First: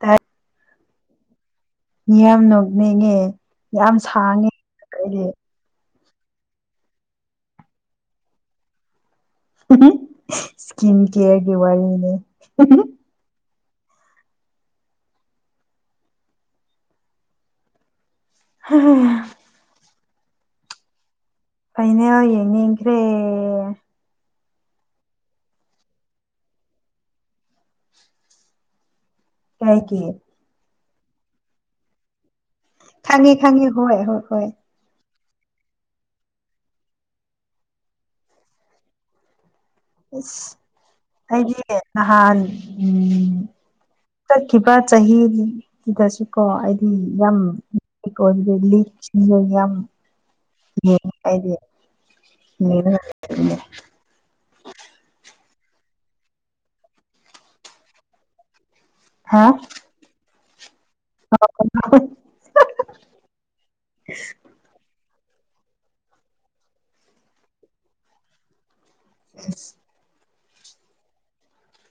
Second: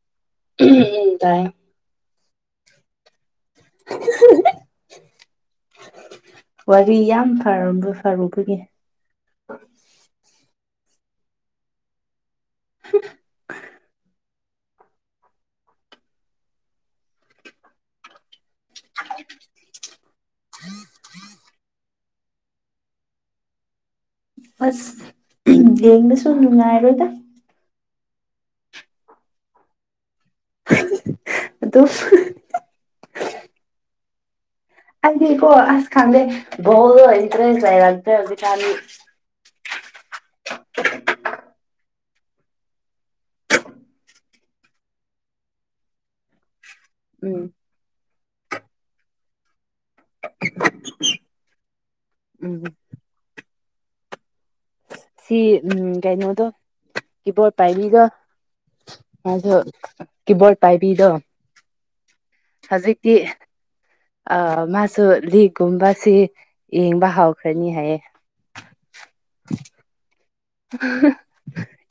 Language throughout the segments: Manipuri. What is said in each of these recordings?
ꯇꯥꯏ ꯎꯝ ꯇꯥꯏ ꯃꯤꯌꯥꯝ ꯅꯣꯛꯅꯤꯡꯉꯦ ꯌꯥꯝ ꯁꯥꯡꯉꯦ [unintelligible] ꯋꯥꯔꯤ ꯌꯥꯝ ꯐꯔꯝꯕ ꯐꯔꯨꯕꯒꯤ ꯁ꯭ꯀꯤꯟ ꯀꯦꯌꯔꯒꯤ ꯋꯥꯔꯤꯅꯤ [inaudible] [inaudible] [inaudible] ꯐꯥꯏꯅꯦꯜ ꯌꯦꯡꯅꯤꯡꯈ꯭ꯔꯦ ꯑꯁ ꯌꯦꯡꯕꯁꯨ ꯅꯨꯡꯉꯥꯏꯔꯣꯏꯗ ꯀꯥꯏꯀꯤ ꯑꯗꯣ ꯈꯪꯉꯤ ꯈꯥꯡꯉꯤ ꯍꯣꯏ ꯍꯣꯏ ꯍꯣꯏ ꯑꯗꯤ ꯀꯣ ꯑꯁ ꯈꯥꯗ ꯏꯇ꯭ꯔꯦꯁ ꯍꯥꯏꯔ ꯍꯧꯖꯤꯀ ꯏꯁꯁ ꯑꯩꯗꯤ ꯅꯍꯥꯟ ꯎꯝ ꯇꯔ ꯀꯕ ꯆꯍꯤ ꯁꯤꯗꯁꯨꯀꯣ ꯑꯩꯗꯤ ꯌꯥꯝ ꯎꯝ ꯂ ꯑꯣꯏꯕꯗꯦ ꯂꯤꯛꯁꯤꯡ ꯌꯥꯝ ꯎꯝ ꯎꯝꯦ ꯁꯤ ꯎ ꯀꯩꯅꯣꯗꯣ ꯀꯤꯕꯣꯔꯠ ꯄꯥꯏꯔꯤꯒ ꯑꯗ ꯀꯕꯣ ꯄꯕꯤꯗꯣ ꯑ [unintelligible] ꯍꯧꯖꯤꯛꯇꯤ ꯑ ꯃꯥꯁꯨ ꯂꯤꯛꯒꯨꯝꯕꯁꯤ ꯌꯦꯡꯕ ꯍꯧꯥꯎꯈ꯭ꯔꯅꯤ ꯍꯥꯏꯌꯦ [inaudible]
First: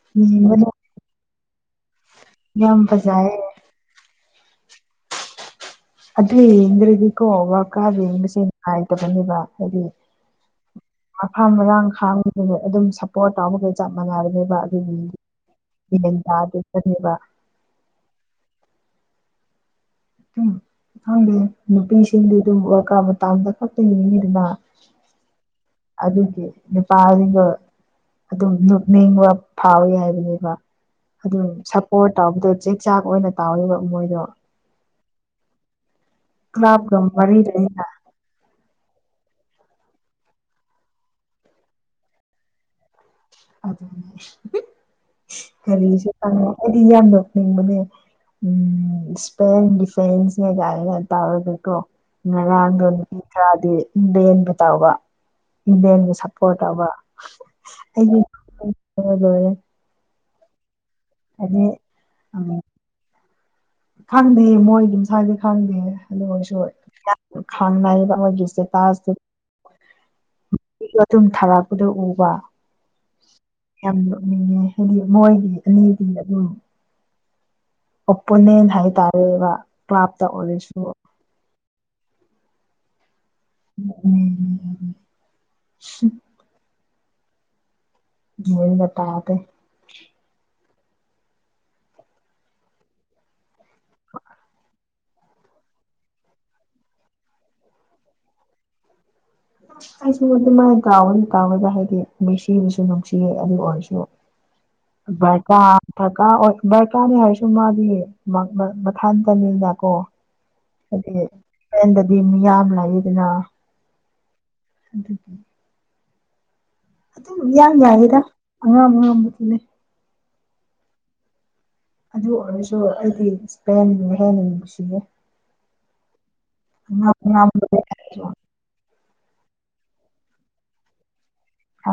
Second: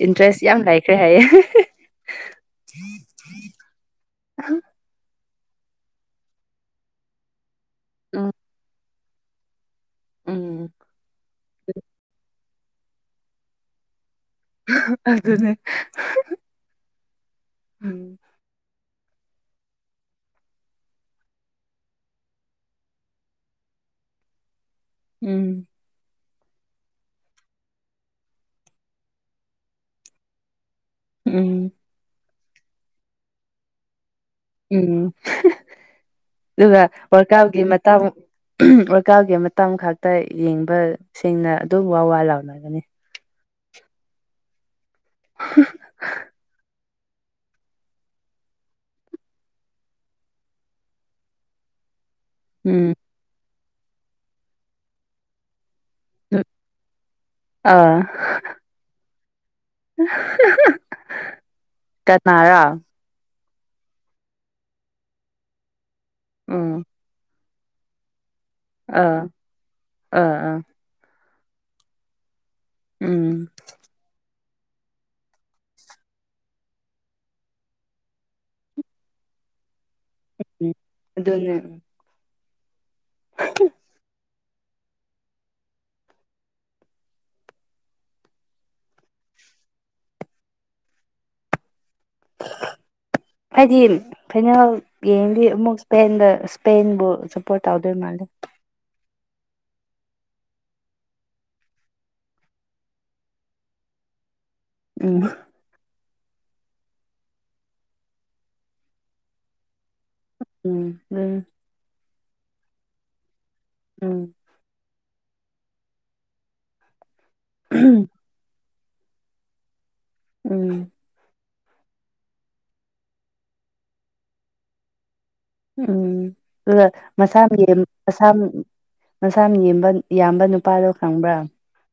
ꯏꯟꯇ꯭ꯔꯦꯁ ꯌꯥꯝ ꯌꯦꯡꯕꯗꯣ ꯂꯩꯥꯏꯈ꯭ꯔꯦ ꯍꯥꯏꯌꯦ ꯌꯥꯝ ꯐꯖꯥꯑꯦ ꯑꯗꯨ ꯌꯦꯡꯗ꯭ꯔꯗꯤꯀꯣ [unintelligible] ꯎꯝ ꯌꯦꯡꯕꯁꯦ ꯅꯨꯡꯉꯥꯏꯇꯕꯅꯦꯕ ꯍꯥꯏꯗꯤ ꯎꯝ ꯃꯐꯥꯝ ꯃꯔꯥꯡ ꯈꯥꯡꯗꯅ ꯑꯗꯨꯝ ꯁꯞꯄꯣꯔꯠ ꯇꯧꯕꯕꯒꯩ ꯆꯞ ꯃꯥꯟꯅꯕꯅꯤ ꯑꯗꯨꯒꯤ ꯑꯗꯨꯅꯦ [unintelligible] ꯍꯝ ꯈꯪꯗꯦ ꯅꯨꯄꯤꯁꯤꯡꯗꯤ ꯑꯗꯨꯝ ꯋꯥꯔꯜꯀꯕ ꯃꯇꯝꯗ ꯈꯛꯇ ꯌꯦꯡꯉꯤꯗꯅ ꯎꯝ ꯑꯗꯨꯒꯤ ꯅꯨꯄꯥ [unintelligible] ꯑꯗꯨꯝ ꯅꯣꯛꯅꯤꯡꯕ ꯐꯥꯎꯋꯤ ꯍꯥꯏꯕꯅꯦꯕ ꯑꯗꯨꯝ ꯎꯝ ꯁꯞꯄꯣꯔꯠ ꯇꯧꯕꯗꯣ ꯆꯦꯛ ꯆꯥꯛ ꯑꯣꯏꯅ ꯇꯧꯋꯦꯕ ꯃꯣꯏꯗꯣ ꯎꯝ ꯑꯗꯨꯒ ꯀ꯭ꯂꯕꯀ ꯃꯔꯤ ꯋꯥꯔꯀꯥꯎꯒꯤ ꯂꯩꯅ ꯃꯇꯥ ꯑꯣꯔꯀꯥꯎꯒꯤ ꯃꯇꯝ ꯈꯛꯇ ꯌꯦꯡꯕ ꯁꯦꯡꯅ ꯑꯗꯨ ꯋꯥ ꯋꯥ ꯂꯥꯎꯅꯒꯅꯤ ꯑꯗꯨ ꯀꯔꯤꯁꯨꯉ ꯍꯥꯏꯗꯤ ꯌꯥꯝ ꯅꯣꯛꯅꯤꯡꯕꯅꯦ ꯎꯝ ꯏꯁꯄꯦꯟ ꯗꯤꯐꯦꯟꯁ ꯀꯩ ꯀꯥꯏꯅ ꯇꯧꯔꯒꯀꯣ ꯉꯔꯥꯡꯗ ꯎꯝ ꯅꯨꯄꯤ ꯈꯔꯗꯤ ꯏꯕꯦꯟꯒ ꯇꯧꯕ ꯏꯕꯦꯟꯒ ꯁꯞꯄꯣꯔꯠ ꯇꯧꯕ ꯑꯥ ꯑꯩꯗꯤ ꯂꯣꯏꯔꯦ ꯍꯥꯏꯗꯤ ꯀꯅꯥꯔꯥ ꯎ ꯈꯪꯗꯦ ꯃꯣꯏ ꯑꯗꯨꯝ ꯁ꯭ꯋꯥꯏꯗ ꯈꯪꯗꯦ ꯑꯗꯨ ꯑꯣꯏꯔꯁꯨ ꯎꯝ ꯈꯪꯅꯔꯤꯕ ꯃꯣꯏꯒꯤ ꯏꯁꯇꯦꯇꯥꯇꯨ ꯑꯥ ꯑꯥ ꯑꯥ ꯇꯨꯝ ꯊꯥꯔꯛꯄꯗ ꯎꯕ ꯎꯝ ꯌꯥꯝ ꯅꯣꯛꯅꯤꯡꯉꯦ ꯍꯥꯏꯗꯤ ꯃꯣꯏꯒꯤ ꯑꯅꯤꯗꯤ ꯑꯗꯨꯝ ꯑꯣꯄꯣꯅꯦꯟ ꯍꯥꯏꯇꯥꯔꯦꯕ ꯀ꯭ꯂꯥꯞꯇ ꯑꯣꯏꯔꯁꯨ ꯑꯗꯨꯗꯣꯟꯅ ꯁꯤ ꯍ ꯇꯥꯗꯦ [inaudible] ꯍꯥꯏꯗꯤ ꯐꯤꯅꯥꯜ ꯌꯦꯡꯗꯤ ꯑꯃꯨꯛ ꯏꯁꯄꯦꯟꯗ ꯏꯁꯄꯦꯟꯕꯨ ꯁꯞꯄꯣꯔꯠ ꯇꯧꯗꯣꯏ ꯃꯥꯜꯂꯦ ꯑꯩꯁꯨ ꯑꯗꯨꯃꯥꯏꯅ ꯇꯥꯎꯋꯗꯤ ꯇꯥꯎꯋꯗ ꯍꯥꯏꯗꯤ ꯅꯨꯡꯁꯤꯕꯁꯨ ꯅꯨꯡꯁꯤꯌꯦ ꯑꯗꯨ ꯑꯣꯏꯔꯁꯨ ꯇ [unintelligible] ꯎꯝ ꯗꯔꯀꯥꯔ ꯑꯣꯏ ꯗꯕꯔꯀꯥꯔꯅꯤ ꯍꯥꯏꯔꯁꯨ ꯃꯥꯗꯤ ꯃꯊꯥꯇꯅꯤꯅ ꯀꯣ ꯎꯝ ꯑꯗꯨ ꯎꯝ ꯍꯦꯟꯗꯗꯤ ꯌꯥꯝ ꯂꯏꯗꯅ ꯎꯝ [unintelligible] ꯑꯗꯨꯝ ꯌꯥꯝ ꯌꯥꯏꯌꯦꯗ ꯑꯉꯥꯡꯝ ꯑꯉꯥꯡꯝꯕꯗꯨꯅꯦ ꯎꯝ ꯑꯗꯨ ꯑꯣꯏꯔꯁꯨ ꯑꯩꯗꯤ ꯏꯁꯄꯦꯟꯒ ꯍꯦꯟꯅ ꯅꯨꯡꯁꯤꯌꯦ ꯎꯝ ꯑꯗꯨꯒ ꯑꯉꯥꯝ ꯃꯁꯥ ꯃ ꯑꯉꯥꯝꯕ ꯃꯁꯝ ꯃꯁꯝꯕ ꯌꯦꯝꯕ -ꯌꯥꯝꯕ ꯅꯨꯄꯥꯗꯣ ꯈꯪꯕ꯭ꯔꯥ ꯑ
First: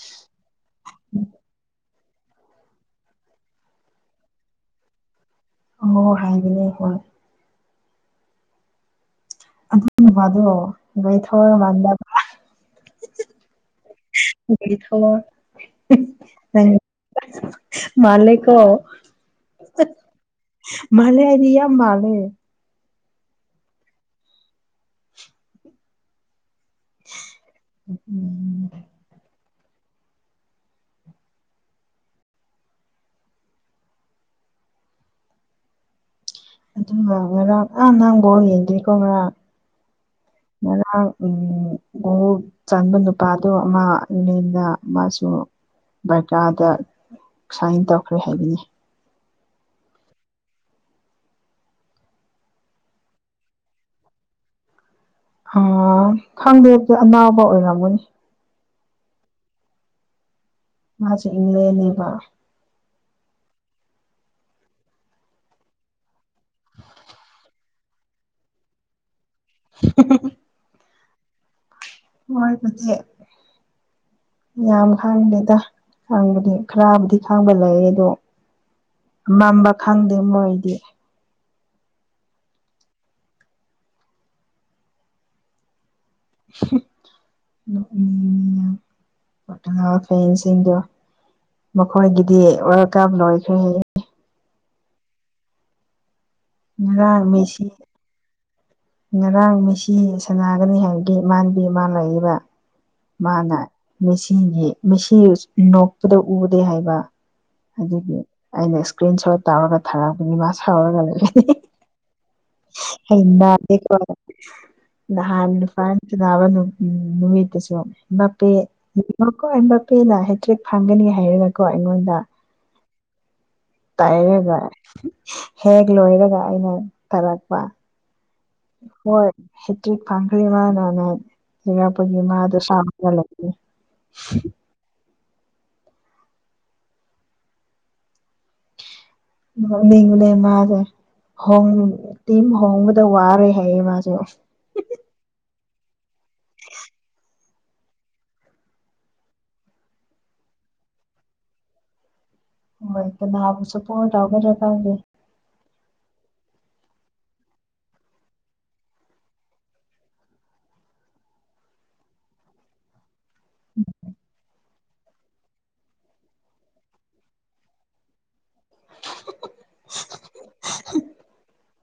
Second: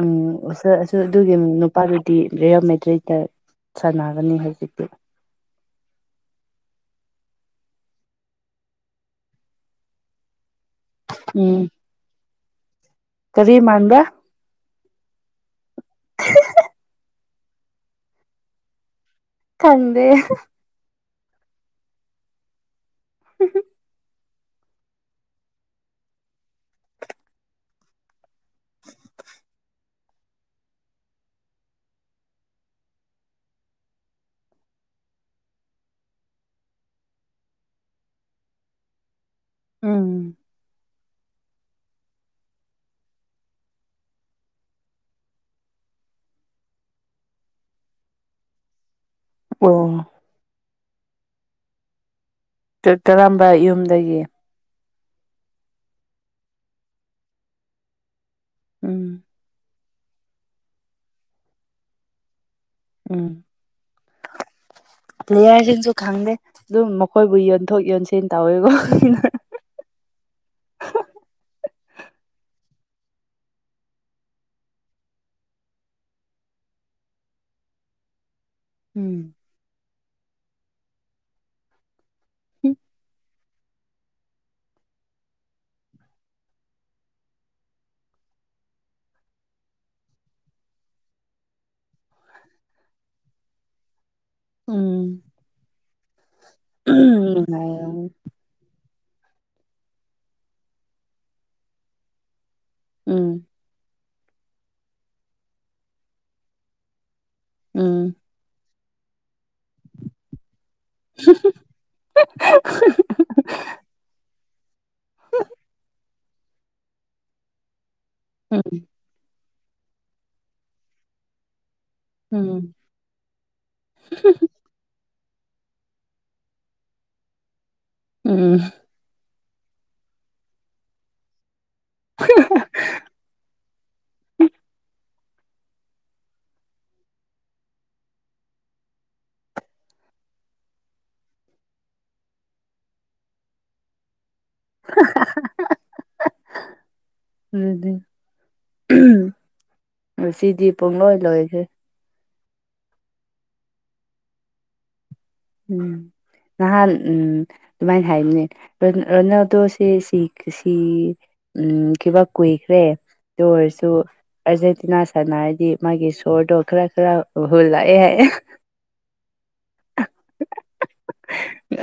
ꯎꯝ ꯑꯁ -ꯑꯁ ꯑꯗꯨꯒꯤ ꯅꯨꯄꯥꯗꯨꯗꯤ ꯔꯤꯌꯦꯜ ꯃꯦꯗ꯭ꯔꯤꯠꯇ ꯁꯥꯟꯅꯥꯒꯅꯤ ꯍꯧꯖꯤꯛꯇꯤ ꯑꯣ ꯍꯥꯏꯕꯅꯦ ꯍꯣꯏ ꯑꯗꯨ ꯅꯨꯄꯥꯗꯣ ꯒꯔꯤ ꯊꯧꯔ ꯎꯝ ꯂꯥꯝꯅꯦ ꯍꯤꯍꯤ ꯀꯔꯤ ꯃꯥꯟꯕ꯭ꯔꯥ [unintelligible] ꯍꯝ ꯅꯪ ꯃꯥꯜꯂꯦꯀꯣ ꯀꯟꯗꯦ ꯍꯥ ꯃꯥꯂꯦ ꯍꯥꯏꯗꯤ ꯌꯥꯝ ꯃꯥꯂꯦ [inaudible] ꯎꯝ [inaudible] ꯑꯗꯨꯒ ꯉꯦꯔꯥꯡ ꯑꯥ ꯅꯍꯪ ꯕꯣꯔꯣ ꯌꯦꯡꯗ꯭ꯔꯤꯀꯣ ꯃꯦꯔꯥꯡ ꯎꯝ ꯃ ꯎꯝ ꯆꯟꯕ ꯅꯨꯄꯥꯗꯣ ꯃꯥꯅ ꯃꯥꯁꯨ ꯕꯔꯀꯥꯗ ꯁꯨꯃꯥꯏꯟ ꯇꯧꯈ꯭ꯔꯦ ꯍꯥꯏꯕꯅꯤ ꯑꯣ ꯀ -ꯀꯔꯝꯕ ꯌꯨꯝꯗꯒꯤ ꯑꯥ ꯈꯥꯡꯗꯦꯗꯤ ꯑꯅꯥꯕ ꯑꯣꯏꯔꯝꯒꯅꯤ ꯎꯝ ꯃꯥꯁꯦ ꯢꯪꯂꯦꯟꯅꯦꯕ ꯎꯝ [inaudible] ꯄ꯭ꯂꯦꯌꯔꯁꯤꯡꯁꯨ ꯈꯪꯗꯦ ꯑꯗꯨꯝ ꯃꯈꯣꯏꯕꯨ ꯌꯣꯟꯊꯣꯛ ꯌꯣꯟꯁꯤꯟ ꯇꯧꯋꯦꯀꯣ ꯑꯩꯅ [unintelligible] ꯃꯣꯏꯕꯨꯗꯤ ꯌꯥꯝ ꯍꯥꯡꯗꯦꯗ ꯉꯥꯡꯕꯗꯤ ꯈꯔꯥꯕꯨꯗꯤ ꯈꯥꯡꯕ ꯂꯩꯌꯦ ꯗꯣ ꯎꯝ ꯃꯝꯕ ꯈꯪꯗꯦ ꯃꯣꯏꯗꯤ ꯍꯝ ꯅꯣꯛꯅꯤꯡꯉꯦ ꯌꯥꯝ [unintelligible] ꯐꯦꯟꯁꯤꯡ ꯗꯣ ꯃꯈꯣꯏꯒꯤꯗꯤ ꯋꯥꯔꯜꯗ ꯀꯕ ꯂꯣꯏꯈ꯭ꯔꯦ ꯍꯥꯏꯌꯦ ꯉꯔꯥꯡ ꯎꯍꯝ ꯃꯦꯁꯤ ꯉꯥꯏꯔꯝ ꯉꯔꯥꯡ ꯃꯦꯁꯤ ꯁꯅꯥꯒꯅꯤ ꯍꯥꯏꯕꯒꯤ ꯃꯥꯟꯅꯗꯤ ꯃꯥ ꯂꯩꯌꯦꯕ ꯎꯝ ꯃꯥꯅ ꯃꯦꯁꯤꯒꯤ ꯃꯦꯁꯤ ꯅꯣꯛꯄꯗꯣ ꯎꯗꯦ ꯍꯥꯏꯕ ꯎꯝ ꯑꯗꯨꯒꯤ ꯑꯩꯅ ꯁꯀ꯭ꯔꯤꯟ ꯁꯣꯠ ꯇꯧꯔꯒ ꯊꯥꯔꯛꯄꯅꯤ ꯃꯥ ꯁꯥꯎꯔꯒ ꯂꯩꯌꯦ [unintelligible] ꯑꯩ ꯅꯥꯗꯦꯀꯣ ꯅꯍꯥꯟ ꯅꯨꯄꯥꯥ ꯇꯤꯟꯅꯕ ꯅꯨ -ꯅꯨꯃꯤꯠ ꯗꯨꯁꯨ ꯅꯞꯄꯦ ꯎꯝ ꯌꯦꯡꯉꯣꯀꯣ ꯑꯩ ꯅꯞꯄꯦꯅ ꯍꯦꯇ꯭ꯔꯦꯛ ꯐꯪꯒꯅꯤ ꯍꯥꯏꯔꯒꯀꯣ ꯑꯩꯉꯣꯟꯗ ꯎꯝ ꯇꯥꯏꯔꯒ ꯍꯦꯛ ꯂꯣꯏꯔꯒ ꯑꯩꯅ ꯇꯥꯔꯛꯄ ꯎꯝ ꯍꯣꯏ ꯍꯦꯇ꯭ꯔꯤꯛ ꯐꯪꯈ꯭ꯔꯦ ꯃꯥꯅꯅ ꯂꯩꯔꯛꯄꯒꯤ ꯃꯥꯗꯣ ꯁꯥꯎꯔꯒ ꯂꯩꯌꯦ [unintelligible] ꯅꯣꯛꯅꯤꯡꯕꯅꯦ ꯃꯥꯗꯣ ꯍꯣꯡ -ꯇꯤꯝ ꯍꯣꯡꯕꯗ ꯋꯥꯔꯦ ꯍꯥꯏꯌꯦ ꯃꯥꯁꯨ [unintelligible] ꯎꯝꯗꯨ [unintelligible] ꯉꯁꯤꯗꯤ ꯄꯨꯡꯂꯣꯏ ꯂꯣꯏꯈ꯭ꯔꯦ ꯍꯣꯏ ꯀꯅꯥꯕꯨꯁꯨ ꯀꯣꯜ ꯇꯧꯒꯗ꯭ꯔꯥ ꯈꯪꯗꯦ ꯎꯝ ꯅꯍꯥꯟ ꯎꯝ ꯗꯨꯃꯥꯏꯅ ꯍꯥꯏꯕꯅꯦ ꯔꯣꯅꯥꯜ- ꯔꯣꯅꯥꯜꯗꯣꯁꯦ ꯁꯤ- ꯁꯤ ꯎꯝ ꯀꯩꯕ ꯀꯨꯏꯈ꯭ꯔꯦ ꯑꯗꯨ ꯑꯣꯏꯔꯁꯨ ꯑꯥꯔꯖꯦꯟꯇꯤꯅꯥ ꯁꯥꯟꯅꯔꯗꯤ ꯃꯥꯒꯤ ꯁꯣꯔꯗꯣ ꯈꯔ ꯈꯔ ꯍꯣꯜꯂꯛꯑꯦ ꯍꯥꯏꯌꯦ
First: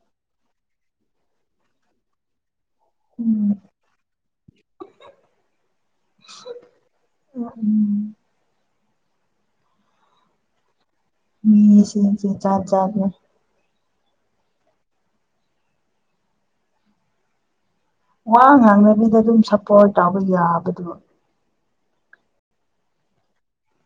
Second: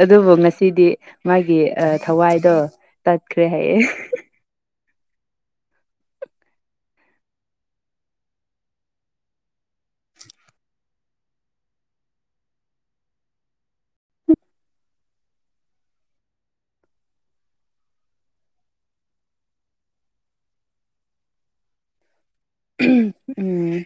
ꯑꯗꯨꯕꯨ ꯉꯁꯤꯗꯤ ꯃꯥꯒꯤ ꯑꯥ ꯊꯋꯥꯏꯗꯣ ꯇꯠꯈ꯭ꯔꯦ ꯎꯝ ꯍꯥꯏꯌꯦ ꯎꯝ ꯎꯝ ꯎꯝ ꯃꯤꯁꯤꯁꯦ ꯖꯥꯠ ꯖꯥꯠꯅꯦ ꯋꯥ ꯉꯥꯡꯅꯕꯤꯗ ꯑꯗꯨꯝ ꯁꯞꯄꯣꯔꯠ ꯇꯧꯕ ꯌꯥꯕꯗꯨꯕꯨ [unintelligible] ꯎꯝ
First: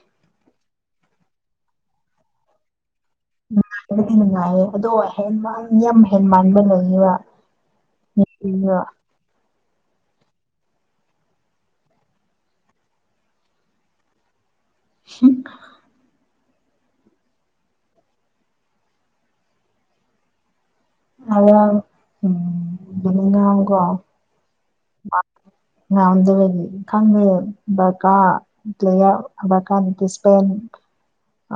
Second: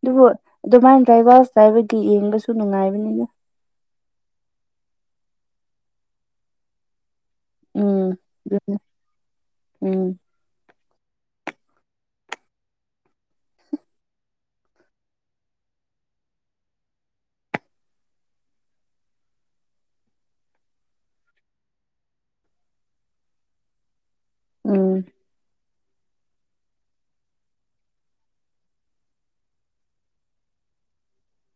ꯑꯗꯨꯕꯨ ꯑꯗꯨꯃꯥꯏꯅ ꯗ꯭ꯔꯥꯏꯚꯔꯁ ꯇꯧꯕꯒꯤ ꯌꯦꯡꯕꯁꯨ ꯅꯨꯡꯉꯥꯏꯕꯅꯤꯅꯦ ꯅꯨꯡꯉꯥꯏꯕꯗꯤ ꯅꯨꯡꯉꯥꯏꯌꯦ ꯑꯗꯣ ꯍꯦꯟꯃꯟ ꯌꯥꯝ ꯍꯦꯟꯃꯟꯕ ꯂꯩꯌꯦꯕ ꯎꯝ ꯃꯦꯁꯤꯗꯣ ꯗꯨꯗꯨ ꯎꯝ [unintelligible] ꯑꯋꯥ ꯎꯝ ꯕꯅꯤꯉꯥꯡ ꯀꯣ ꯎꯝ ꯈꯪꯕꯅꯦ ꯀꯩꯀꯥ [unintelligible]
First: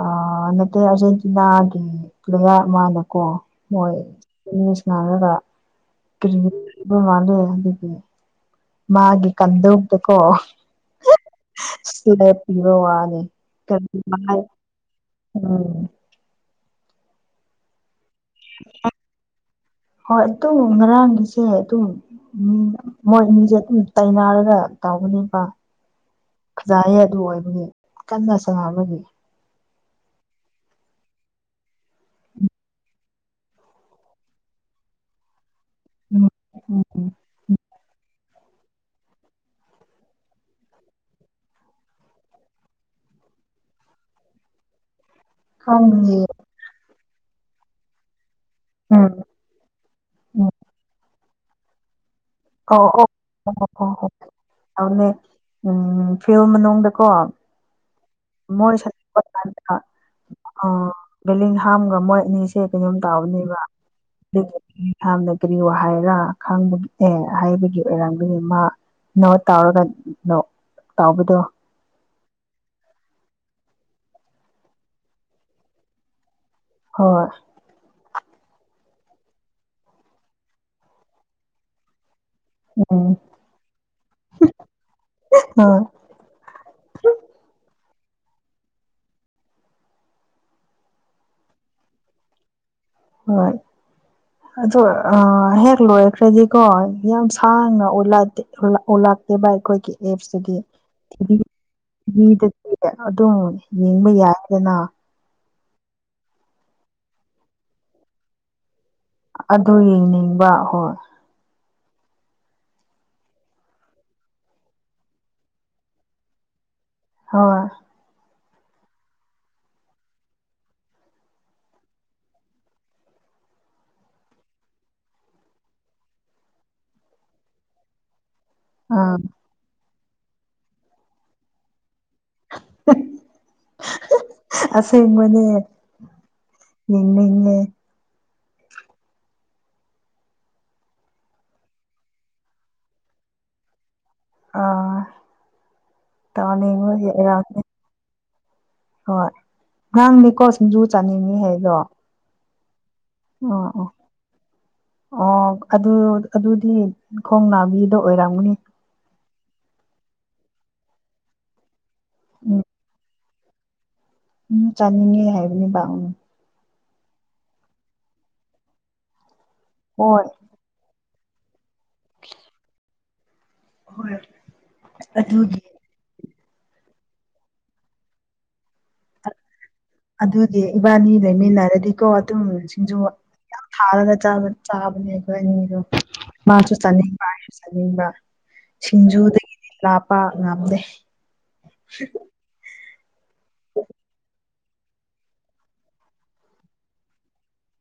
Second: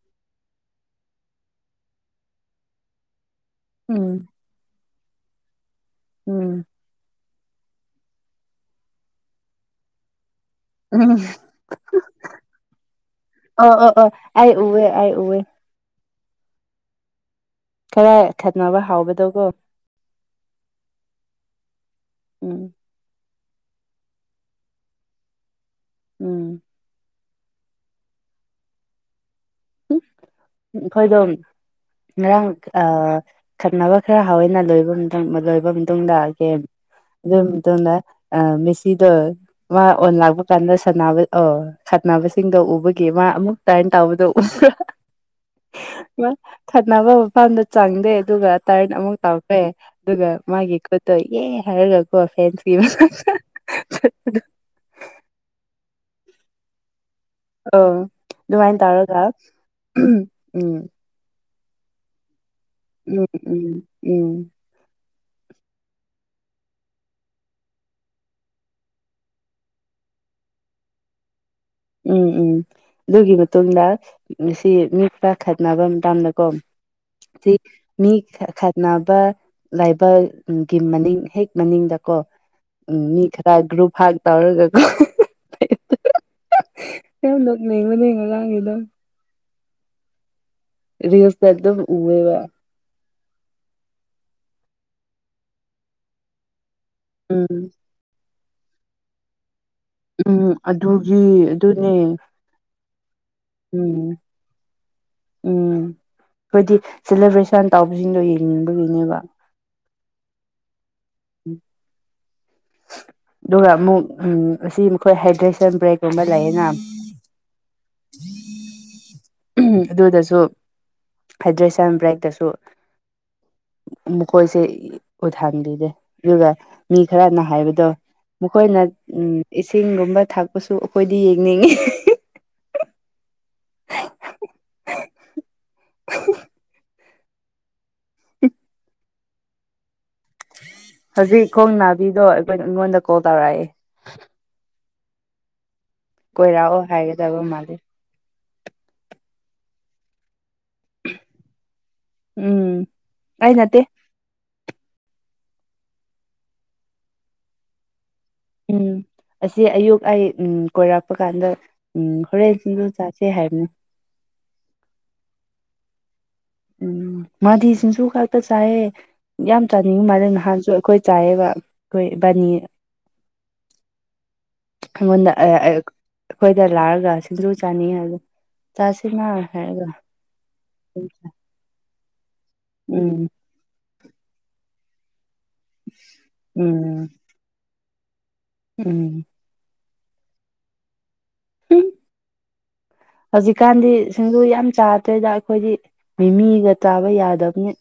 ꯑꯥ ꯅꯠꯇꯦ ꯑꯥꯔꯖꯦꯟꯇꯤꯅꯥꯒꯤ ꯄ꯭ꯂꯦꯌꯥꯔ ꯑꯃꯅꯥꯀꯣ ꯍꯣꯏ ꯎꯝ ꯃꯤ ꯁꯥꯔꯥꯒ ꯀꯔꯤꯗ ꯎꯝ ꯄꯤꯕ ꯃꯥꯂꯦ ꯑꯗꯨꯗꯤ ꯃꯥꯒꯤ ꯀꯟꯗꯧꯇꯀꯣ ꯎꯝ ꯁꯤꯗ ꯄꯤꯕ ꯋꯥꯅꯤ ꯑꯣ ꯑꯣ ꯀꯔꯤ ꯑꯣ ꯃꯥꯏ ꯑꯩ ꯎꯋꯦ ꯑꯩ ꯎꯋꯦ ꯎꯝ ꯈꯔ ꯈꯠꯅꯕ ꯍꯥꯎꯕꯗꯣꯀꯣ ꯍꯣꯏ ꯑꯗꯨꯝ ꯉꯔꯥꯡꯒꯤꯁꯦ ꯑꯗꯨꯝ ꯃꯤ ꯎꯝ ꯌꯥꯝ ꯃꯣꯏ ꯑꯅꯥꯖꯦ ꯑꯗꯨꯝ ꯇꯩꯅꯥꯔꯒ ꯀꯥꯎꯒꯅꯦꯕ ꯎꯝ ꯖꯥꯌꯦ ꯑꯗꯨ ꯑꯣꯏꯕꯒꯤ ꯀꯟꯅ ꯁꯥꯟꯅꯕꯒꯤ ꯑꯩꯈꯣꯏꯗꯣ ꯉꯔꯥꯡ ꯑꯥ ꯊꯟꯅꯕ ꯈꯔ ꯍꯥꯎꯋꯦꯅ ꯂꯣꯏꯕ ꯃꯇꯝꯗ ꯂꯣꯏꯕ ꯕꯃꯇꯨꯡꯗ ꯒꯦꯝ ꯎꯝ ꯑꯗꯨ ꯃꯇꯨꯡ ꯃꯇꯨꯡꯗ ꯃꯦꯁꯤꯗꯣ ꯃꯥ ꯑꯣꯟ ꯂꯥꯛꯕ ꯀꯥꯟꯗ ꯁꯥꯟꯅꯕ ꯑꯣ ꯈꯠꯅꯕꯁꯤꯡꯗꯣ ꯎꯕꯒꯤ ꯃꯥ ꯑꯃꯨꯛ ꯇꯔꯟ ꯇꯥꯎꯕꯗ ꯎꯕ꯭ꯔꯥ ꯈꯪꯗꯤꯌꯦ ꯈꯠꯅꯥꯕ ꯃꯐꯝꯗ ꯆꯪꯗꯦ ꯑꯗꯨꯒ ꯇꯔꯟ ꯎꯝ ꯑꯃꯨꯛ ꯇꯧꯈꯔꯦ ꯑꯗꯨꯒ ꯎꯝ ꯃꯥꯒꯤ ꯈꯨꯠꯇꯣ ꯑꯦ ꯍꯥꯏꯔꯒ [unintelligible] ꯑꯧꯅꯦ ꯎꯝ ꯐꯤꯜꯗ ꯃꯅꯨꯡꯗꯀꯣ ꯑꯣ ꯃꯣꯏ ꯑꯗꯨꯃꯥꯏꯟ ꯁꯥꯟꯅꯕ ꯇꯧꯔꯒ ꯀꯥꯟꯗ ꯎꯝ ꯑꯥ ꯕꯦꯂꯤꯡꯍꯥꯝꯒ ꯃꯣꯏ ꯑꯅꯤꯁꯦ ꯀꯩꯅꯣꯝ ꯎꯝ ꯇꯥꯎꯕꯅꯦꯕ ꯎꯝ ꯎꯝ ꯑꯗꯨ [unintelligible] ꯀꯔꯤ ꯋꯥ ꯍꯥꯏꯔꯥ ꯈꯪꯕ ꯑꯦ ꯍꯥꯏꯕꯒꯤ ꯑꯣꯏꯔꯝꯒꯅꯤ ꯃꯥ ꯅꯣꯠ ꯇꯧꯔꯒ ꯇꯥꯕꯗꯣ ꯎꯝ ꯎꯝ ꯑꯗꯨꯒꯤ ꯃꯇꯨꯡꯗ ꯉꯁꯤ ꯃꯤ ꯈꯔ ꯈꯠꯅꯕ ꯃꯇꯝꯗꯀꯣ ꯍꯣꯏ ꯃꯤ ꯈꯠꯅꯕ ꯂꯥꯏꯕꯛ ꯒꯤ ꯃꯅꯤꯡ ꯍꯦꯛ ꯃꯅꯤꯡꯗꯀꯣ ꯎꯝ ꯃꯤ ꯈꯔꯒ꯭ꯔꯨꯨꯞ ꯐꯥꯏꯠ ꯇꯩꯔꯒꯀꯣ [unintelligible] ꯌꯥꯝ ꯅꯣꯛꯅꯤꯡꯕꯅꯦ ꯉꯔꯥꯡꯒꯤꯗꯣ ꯔꯤꯜꯁꯇ ꯑꯗꯨꯝ ꯎꯋꯦꯕꯥ ꯍꯣꯏ ꯑꯗꯣ ꯑꯥ ꯍꯦꯛ ꯂꯣꯏꯈ꯭ꯔꯗꯤꯀꯣ ꯌꯥꯝ ꯎꯝ ꯁꯥꯡꯅ ꯑꯣꯂꯥꯗꯦ ꯑꯣꯂꯥꯛꯇꯦꯕ ꯑꯩꯈꯣꯏꯒꯤ ꯑꯦꯞꯁꯇꯗꯤ ꯎꯝ ꯑꯗꯨꯒꯤ ꯇꯤꯚꯤ ꯑꯗꯨꯅꯦ ꯇꯤꯚꯤꯗꯗꯤ ꯑꯗꯨꯝ ꯌꯦꯡꯕ ꯎꯝ ꯌꯥꯏꯗꯅ ꯎꯝ ꯑꯈꯣꯏꯗꯤ ꯁꯦꯂꯦꯕ꯭ꯔꯦꯁꯟ ꯇꯧꯕꯁꯤꯡꯗꯣ ꯌꯦꯡꯅꯤꯡꯕꯒꯤꯅꯦꯕ ꯑꯗꯨ ꯌꯦꯡꯅꯤꯡꯕ ꯍꯣꯏ [inaudible] ꯑꯗꯨꯒ ꯑꯃꯨꯛ ꯎ ꯑꯁꯤ ꯃꯈꯣꯏ ꯍꯥꯏꯗ꯭ꯔꯦꯁꯟ ꯕ꯭ꯔꯦꯛꯀꯨꯝꯕ ꯂꯩꯌꯦꯅ [unintelligible] ꯎꯝ ꯑꯗꯨꯗꯁꯨ ꯍꯥꯏꯗ꯭ꯔꯦꯁꯟ ꯕ꯭ꯔꯦꯛꯇꯁꯨ ꯃꯈꯣꯏꯁꯦ ꯎꯊꯥꯡꯕꯤꯔꯦ ꯑꯗꯨꯒ ꯃꯤ ꯈꯔꯅ ꯍꯥꯏꯕꯗꯣ ꯃꯈꯣꯏꯅ ꯑꯥ ꯏꯁꯤꯡꯒꯨꯝꯕ ꯊꯥꯛꯄꯁꯨ ꯑꯩꯈꯣꯏꯗꯤ ꯌꯦꯡꯅꯤꯡꯏꯤ [unintelligible] ꯑꯁꯦꯡꯕꯅꯦ ꯌꯦꯡꯅꯤꯡ ꯑꯦ [unintelligible] ꯍꯧꯖꯤꯛ ꯈꯣꯡ ꯅꯥꯕꯤꯗꯣ ꯑꯩꯈꯣꯏ ꯑꯩꯉꯣꯟꯗ ꯀꯣꯜ ꯇꯧꯔꯛꯑꯦ ꯑꯥ ꯀꯣꯏꯔꯛꯑꯣ ꯇꯧꯅꯤꯡꯕꯒꯤ ꯍꯥꯏꯒꯗꯕ [unintelligible] ꯃꯥꯜꯂꯦ ꯍꯣꯏ ꯅꯪꯅꯤꯀꯣ ꯁꯤꯡꯖꯨ ꯆꯥꯅꯤꯡꯅꯤ ꯍꯥꯏꯗꯣ ꯎꯝ ꯑꯩ ꯑꯣ ꯅꯠꯇꯦ ꯑꯣ ꯑꯣ ꯑꯗꯨ ꯑꯗꯨꯗꯤ ꯈꯣꯡ ꯅꯥꯕꯤꯗꯣ ꯑꯣꯏꯔꯝꯒꯅꯤ ꯎꯝ ꯑꯁꯤ ꯑꯌꯨꯛ ꯑꯩ ꯎꯝ ꯀꯣꯏꯔꯛꯄ ꯀꯥꯟꯗ ꯎꯝ ꯍꯣꯔꯦꯟ ꯎꯝ ꯁꯤꯡꯖꯨ ꯆꯥꯁꯤ ꯁꯤ ꯍꯥꯏꯕꯅꯤ ꯎꯝ ꯆꯥꯅꯤꯡꯉꯦ ꯍꯥꯏꯕꯅꯤꯕ ꯎꯝ ꯎꯝ ꯃꯥꯗꯤ ꯁꯤꯡꯁꯖꯨ ꯈꯛꯇ ꯆꯥꯏꯑꯦ ꯌꯥꯝ ꯆꯥꯅꯤꯡꯕ ꯍꯣꯏ ꯃꯥꯜꯂꯦ ꯅꯍꯥꯟꯁꯨ ꯑꯩꯈꯣꯏ ꯆꯥꯏꯑꯦꯕ ꯑꯩꯈꯣꯏ ꯏꯕꯥꯅꯤ ꯍꯣꯏ ꯑꯩꯉꯣꯟꯗ ꯑ ꯑ ꯑꯗꯨꯒꯤ ꯑꯩꯈꯣꯏꯗ ꯂꯥꯛꯑꯒ ꯁꯤꯡꯖꯨ ꯆꯥꯅꯤꯡꯑꯦ ꯍꯥꯏꯗ ꯆꯥꯁꯤꯅ ꯍꯥꯏꯔꯒ ꯑꯗꯨꯗꯤ ꯏꯕꯥꯅꯤ ꯂꯩꯃꯤꯟꯅꯔꯗꯤꯀꯣ ꯑꯗꯨꯝ ꯁꯤꯡꯖꯨ ꯎꯝ ꯌꯥꯝ ꯊꯥꯔꯒ ꯆꯥ ꯆꯥꯕꯅꯦ ꯑꯅꯤꯗꯣ ꯃꯥꯁꯨ ꯎꯝ ꯆꯥꯅꯤꯡꯕ ꯑꯩꯁꯨ ꯆꯥꯅꯤꯡꯕ ꯎꯝ ꯁꯤꯡꯖꯨꯗꯒꯤꯗꯤ ꯂꯥꯞꯄ ꯉꯝꯗꯦ ꯍꯧꯖꯤꯛꯀꯥꯟꯗꯤ ꯁꯤꯡꯖꯨ ꯌꯥꯝ ꯆꯥꯗ꯭ꯔꯦꯗ ꯑꯩꯈꯣꯏꯗꯤ ꯃꯤꯃꯤꯒ ꯆꯥꯕ ꯌꯥꯗꯕꯅꯤ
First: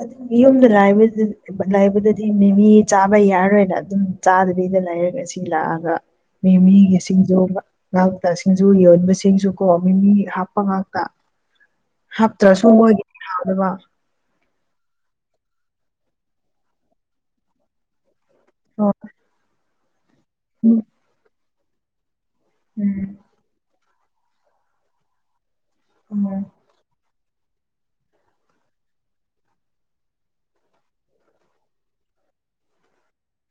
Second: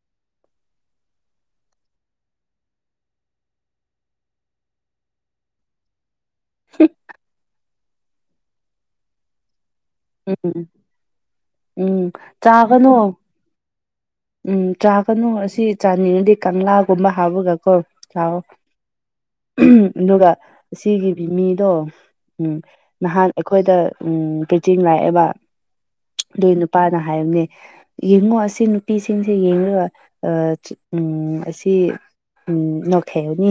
ꯑꯗꯨ ꯗꯤ ꯌꯨꯝꯗ ꯂꯥꯏꯕꯗꯨ ꯂꯩꯕꯗꯗꯤ ꯃꯤꯃꯤ ꯆꯥꯕ ꯌꯥꯔꯔꯣꯏꯅ ꯑꯗꯨꯝ ꯆꯥꯗꯕꯤꯗ ꯂꯩꯔꯒ ꯁꯤ ꯂꯥꯛꯑꯒ ꯃꯤꯒꯤꯁꯤꯡꯁꯨ ꯉꯥꯎꯇ ꯁꯤꯡꯁꯨ ꯌꯣꯟꯕꯁꯤꯡꯁꯨ ꯀꯣ ꯃꯤꯃꯤ ꯎꯝ ꯍꯥꯞꯄ ꯉꯥꯛꯇ ꯎꯝ ꯍꯥꯞꯇ꯭ꯔꯁꯨ ꯆꯥꯒꯅꯨ ꯃꯣꯏꯒꯤ ꯍꯥꯞꯅꯕ ꯎꯝ ꯆꯥꯒꯅꯨ ꯑꯁꯤ ꯆꯥꯅꯤꯡꯉꯗꯤ ꯀꯪꯂꯥꯒꯨꯝꯕ ꯍꯥꯞꯕꯒꯀꯣ ꯆꯥꯛꯑꯣ [unintelligible] ꯑꯗꯨꯒ ꯎꯝ ꯑꯁꯤꯒꯤꯒꯤ ꯃꯤꯗꯣ ꯎꯝ ꯅꯍꯥꯛ ꯑꯩꯈꯣꯏꯗ ꯎꯝ ꯄ꯭ꯔꯤꯇꯤꯟ ꯂꯥꯛꯑꯦꯕ ꯑꯗꯨꯏ ꯅꯨꯄꯥꯅ ꯍꯥꯏꯕꯅꯦ ꯌꯦꯡꯉꯣ ꯑꯁꯤ ꯅꯨꯄꯤꯁꯤꯡꯁꯦ ꯌꯦꯡꯉꯒ ꯑ ꯎꯝ ꯑꯁꯤ ꯎꯝ ꯅꯣꯛꯈꯤꯕꯅꯤ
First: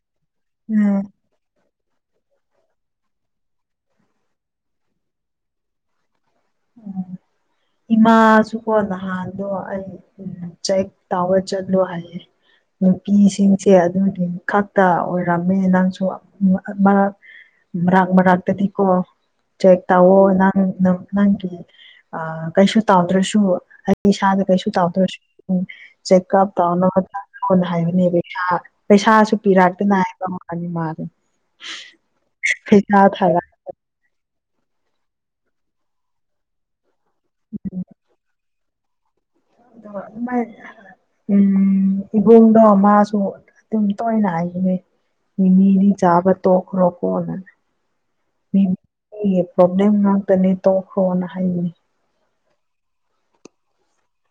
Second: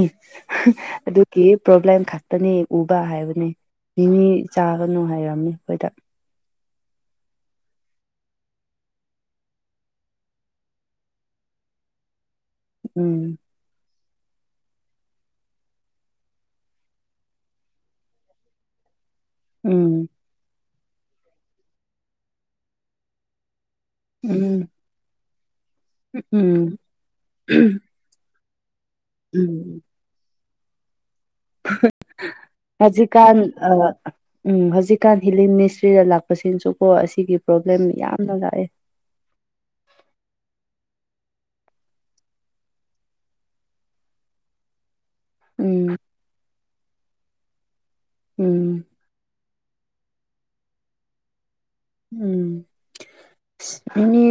ꯍꯥ ꯎꯝ ꯑꯗꯨ ꯀꯤ ꯄ꯭ꯔꯣꯕ꯭ꯂꯦꯝ ꯈꯛꯇꯅꯤ ꯎꯕ ꯍꯥꯏꯕꯅꯦ ꯃꯤꯃꯤ ꯆꯥꯒꯅꯨ ꯍꯥꯏꯔꯝꯃꯤ ꯑꯩꯈꯣꯏꯗ ꯎꯝ ꯏꯃꯥꯁꯨꯀꯣ ꯅꯍꯥꯟꯗꯣ ꯑꯩ ꯎꯝ ꯆꯦꯛ ꯇꯥꯎꯔꯥ ꯆꯠꯂꯨ ꯍꯥꯜꯂꯦ ꯎꯝ ꯅꯨꯄꯤꯁꯤꯡ ꯁꯦ ꯑꯗꯨꯗꯨ ꯈꯛꯇ ꯑꯣꯏꯔꯝꯃꯦ ꯅꯪꯁꯨ ꯃ ꯃ ꯃꯔꯛ ꯃꯔꯛ ꯇꯗꯤꯀꯣ ꯆꯦꯛ ꯎꯝ ꯇꯥꯎꯑꯣ ꯅꯪ ꯅꯪꯒꯤ ꯀꯩꯁꯨ ꯇꯥꯎꯗ꯭ꯔꯁꯨ ꯏꯁꯥꯗ ꯀꯩꯁꯨ ꯎꯝ ꯇꯧꯗ꯭ꯔꯁꯨ ꯆꯦꯛꯑꯞ ꯎꯝ ꯇꯧꯅꯕꯅ ꯍꯥꯏꯕꯅꯦꯕ ꯏꯁꯥ ꯄꯩꯁꯥꯁꯨ ꯎꯝ ꯄꯤꯔꯛꯇꯅ ꯃꯥꯅꯤ ꯃꯥꯔꯦ ꯉꯖꯤꯀꯥꯟ ꯑ ꯎꯝ ꯍꯧꯖꯤꯛꯀꯥꯟ ꯍꯤꯂꯤ ꯃꯤꯅꯤꯁꯇ꯭ꯔꯤꯗ ꯂꯥꯛꯄꯁꯤꯅꯁꯨꯀꯣ ꯑꯁꯤꯒꯤ ꯄ꯭ꯔꯣꯕ꯭ꯂꯦꯝ ꯌꯥꯝꯅ ꯂꯥꯛꯑꯦ [unintelligible] ꯎꯝ ꯏꯍꯣꯡꯗꯣ ꯃꯥꯁꯨ ꯑꯗꯨꯝ ꯇꯣꯏꯅ ꯍꯥꯏꯈꯦ ꯎꯝ ꯌꯥꯕ ꯇꯣꯈ꯭ꯔꯣ ꯀꯣꯟꯅꯅꯤ ꯎꯝ ꯄ꯭ꯔꯣꯕ꯭ꯂꯦꯝ ꯉꯥꯛꯇꯅꯤ ꯇꯣꯛꯈ꯭ꯔꯣꯅꯥ ꯍꯥꯏꯕꯅꯤ ꯎꯝ ꯃꯤꯅꯤꯠ